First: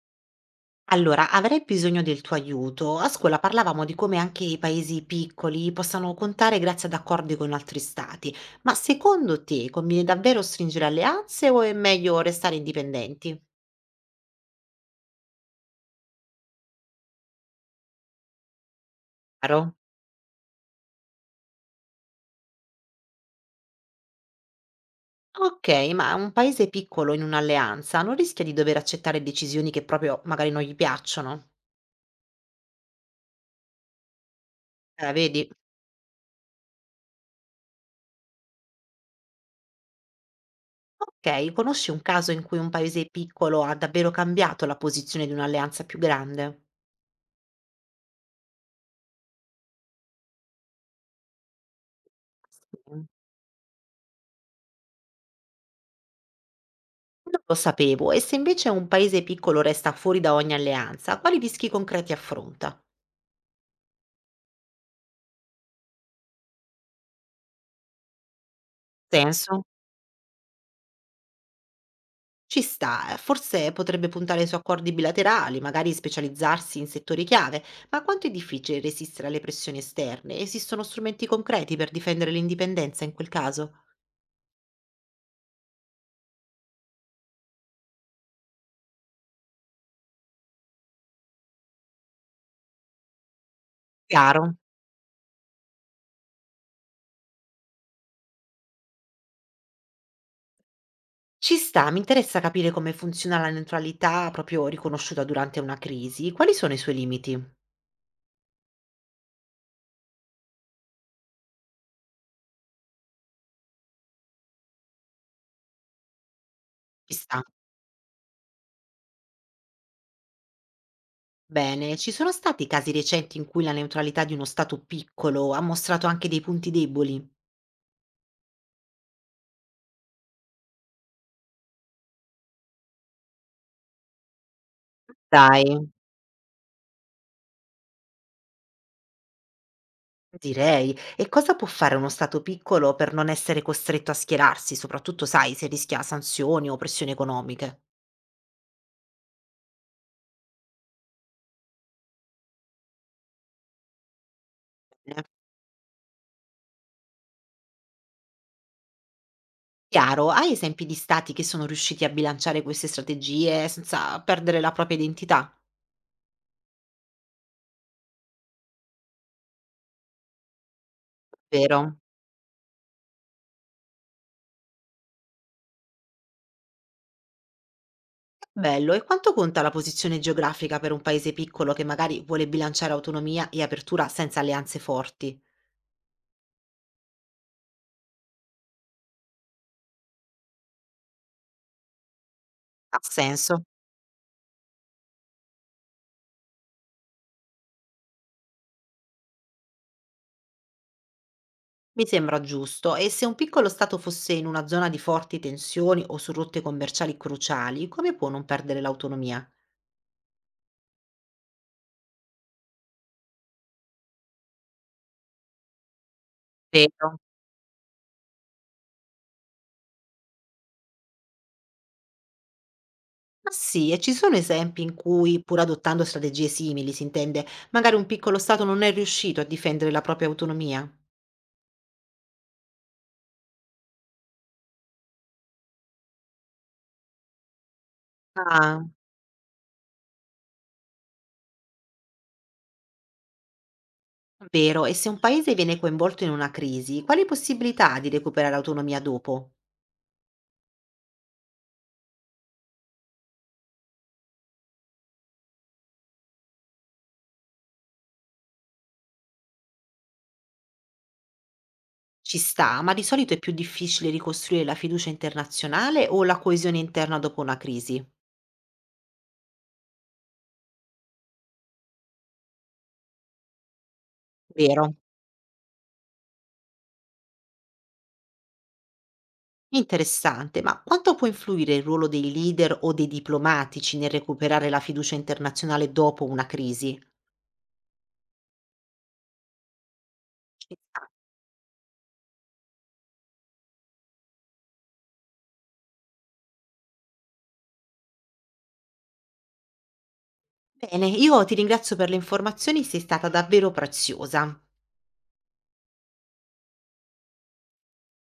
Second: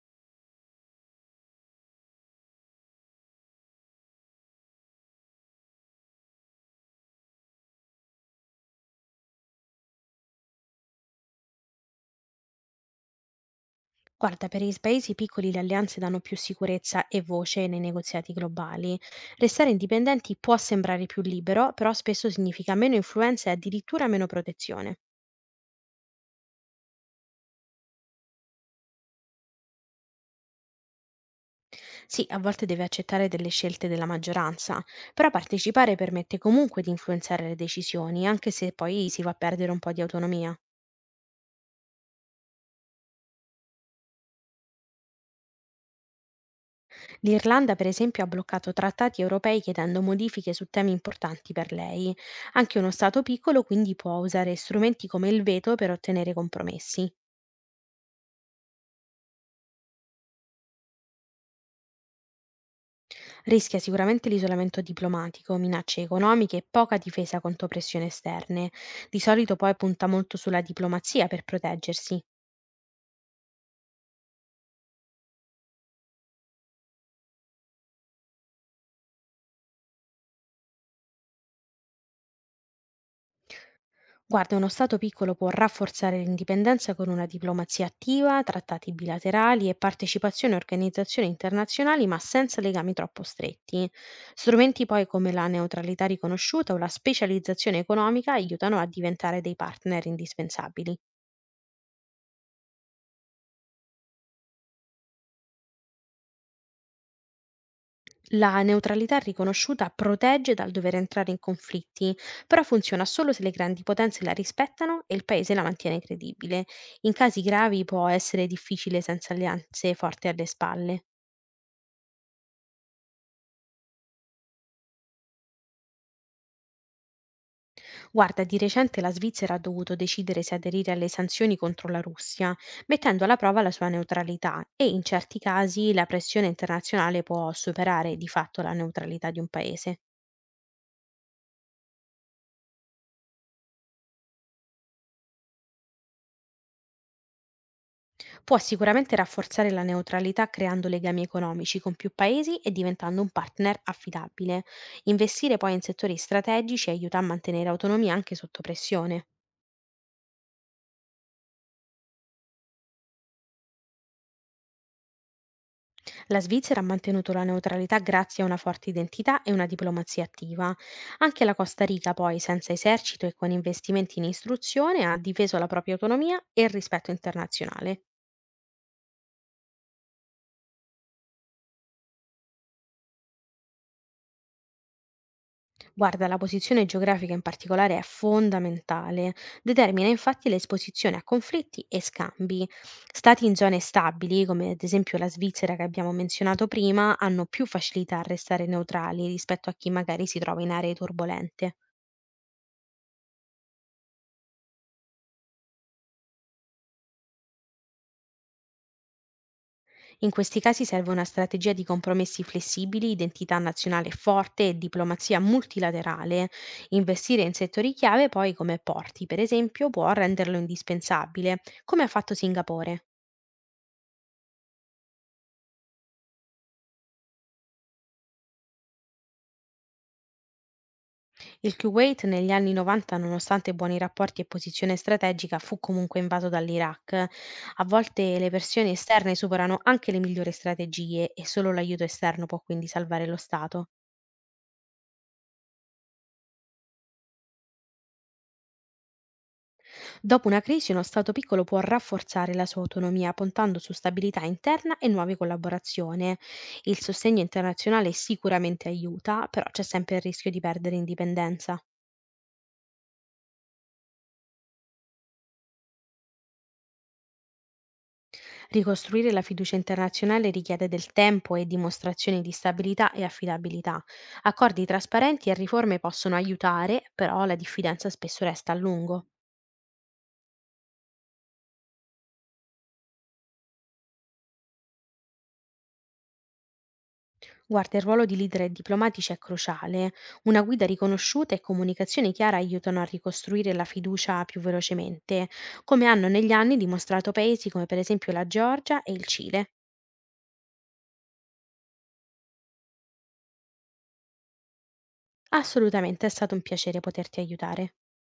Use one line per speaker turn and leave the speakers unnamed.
Allora, avrei bisogno del tuo aiuto. A scuola parlavamo di come anche i paesi piccoli possano contare grazie ad accordi con altri stati, ma secondo te conviene davvero stringere alleanze o è meglio restare indipendenti?
Guarda, per i s paesi piccoli le alleanze danno più sicurezza e voce nei negoziati globali. Restare
Chiaro?
indipendenti può sembrare più libero, però spesso significa meno influenza e addirittura meno protezione.
Ok, ma un paese piccolo in un'alleanza non rischia di dover accettare decisioni che proprio magari non gli piacciono?
Sì, a volte deve accettare delle scelte della maggioranza, però
Vedi?
partecipare permette comunque di influenzare le decisioni, anche se poi si va a perdere un po' di autonomia.
Ok, conosci un caso in cui un paese piccolo ha davvero cambiato la posizione di un'alleanza più grande?
L'Irlanda, per esempio, ha bloccato trattati europei chiedendo modifiche su temi importanti per lei. Anche uno
Sì.
Stato piccolo quindi può usare strumenti come il veto per ottenere compromessi.
Non lo sapevo, e se invece un paese piccolo resta fuori da ogni alleanza, quali rischi concreti affronta?
Rischia sicuramente l'isolamento diplomatico, minacce economiche e poca difesa contro pressioni esterne. Di solito
Senso?
poi punta molto sulla diplomazia per proteggersi.
Ci sta, forse potrebbe puntare su accordi bilaterali, magari specializzarsi in settori chiave, ma quanto è difficile resistere alle pressioni esterne? Esistono strumenti concreti per difendere l'indipendenza in quel caso?
Guarda, uno Stato piccolo può rafforzare l'indipendenza con una diplomazia attiva, trattati bilaterali e partecipazione a organizzazioni internazionali, ma senza legami troppo stretti.
Chiaro.
Strumenti poi come la neutralità riconosciuta o la specializzazione economica aiutano a diventare dei partner indispensabili.
Ci sta, mi interessa capire come funziona la neutralità proprio riconosciuta durante una crisi. Quali sono i suoi limiti?
La neutralità riconosciuta protegge dal dover entrare in conflitti, però funziona solo se le grandi potenze la rispettano e il paese la mantiene credibile.
Ci
In
sta.
casi gravi può essere difficile senza alleanze forti alle spalle.
Bene, ci sono stati casi recenti in cui la neutralità di uno Stato piccolo ha mostrato anche dei punti deboli?
Guarda, di recente la Svizzera ha dovuto decidere se aderire alle sanzioni contro la Russia, mettendo alla prova la sua neutralità e in certi
Dai.
casi la pressione internazionale può superare di fatto la neutralità di un paese.
Direi. E cosa può fare uno Stato piccolo per non essere costretto a schierarsi, soprattutto, sai, se rischia sanzioni o pressioni economiche?
Può sicuramente rafforzare la neutralità creando legami economici con più paesi e diventando un partner affidabile. Investire poi in settori strategici aiuta a mantenere autonomia anche sotto pressione.
Chiaro, hai esempi di Stati che sono riusciti a bilanciare queste strategie senza perdere la propria identità?
La Svizzera ha mantenuto la neutralità grazie a una forte identità e una diplomazia attiva. Anche la Costa
Vero.
Rica, poi, senza esercito e con investimenti in istruzione, ha difeso la propria autonomia e il rispetto internazionale.
Bello, e quanto conta la posizione geografica per un paese piccolo che magari vuole bilanciare autonomia e apertura senza alleanze forti?
Guarda, la posizione geografica in particolare è fondamentale, determina infatti l'esposizione a conflitti e scambi.
Ha
Stati in
senso?
zone stabili, come ad esempio la Svizzera che abbiamo menzionato prima, hanno più facilità a restare neutrali rispetto a chi magari si trova in aree turbolente.
Mi sembra giusto, e se un piccolo stato fosse in una zona di forti tensioni o su rotte commerciali cruciali, come può non perdere l'autonomia?
In questi casi serve una strategia di compromessi flessibili, identità nazionale forte e diplomazia multilaterale.
Vero?
Investire in settori chiave poi come porti, per esempio, può renderlo indispensabile, come ha fatto Singapore.
Ma sì, e ci sono esempi in cui, pur adottando strategie simili, si intende, magari un piccolo stato non è riuscito a difendere la propria autonomia.
Il Kuwait negli anni 90, nonostante buoni rapporti e posizione strategica, fu comunque invaso dall'Iraq. A volte le
Ah,
versioni esterne superano anche le migliori strategie e solo l'aiuto esterno può quindi salvare lo Stato.
vero, e se un paese viene coinvolto in una crisi, quali possibilità ha di recuperare autonomia dopo?
Dopo una crisi, uno Stato piccolo può rafforzare la sua autonomia puntando su stabilità interna e nuove collaborazioni. Il sostegno internazionale sicuramente aiuta, però c'è sempre il rischio di perdere indipendenza.
Ci sta, ma di solito è più difficile ricostruire la fiducia internazionale o la coesione interna dopo una crisi.
Ricostruire la fiducia internazionale richiede del tempo e dimostrazioni di stabilità e affidabilità. Accordi
Vero.
trasparenti e riforme possono aiutare, però la diffidenza spesso resta a lungo.
Interessante, ma quanto può influire il ruolo dei leader o dei diplomatici nel recuperare la fiducia internazionale dopo una crisi?
Guarda, il ruolo di leader e diplomatici è cruciale. Una
Ci
guida
sta.
riconosciuta e comunicazione chiara aiutano a ricostruire la fiducia più velocemente, come hanno negli anni dimostrato paesi come per esempio la Georgia e il Cile.
Bene, io ti ringrazio per le informazioni, sei stata davvero preziosa.
Assolutamente è stato un piacere poterti aiutare.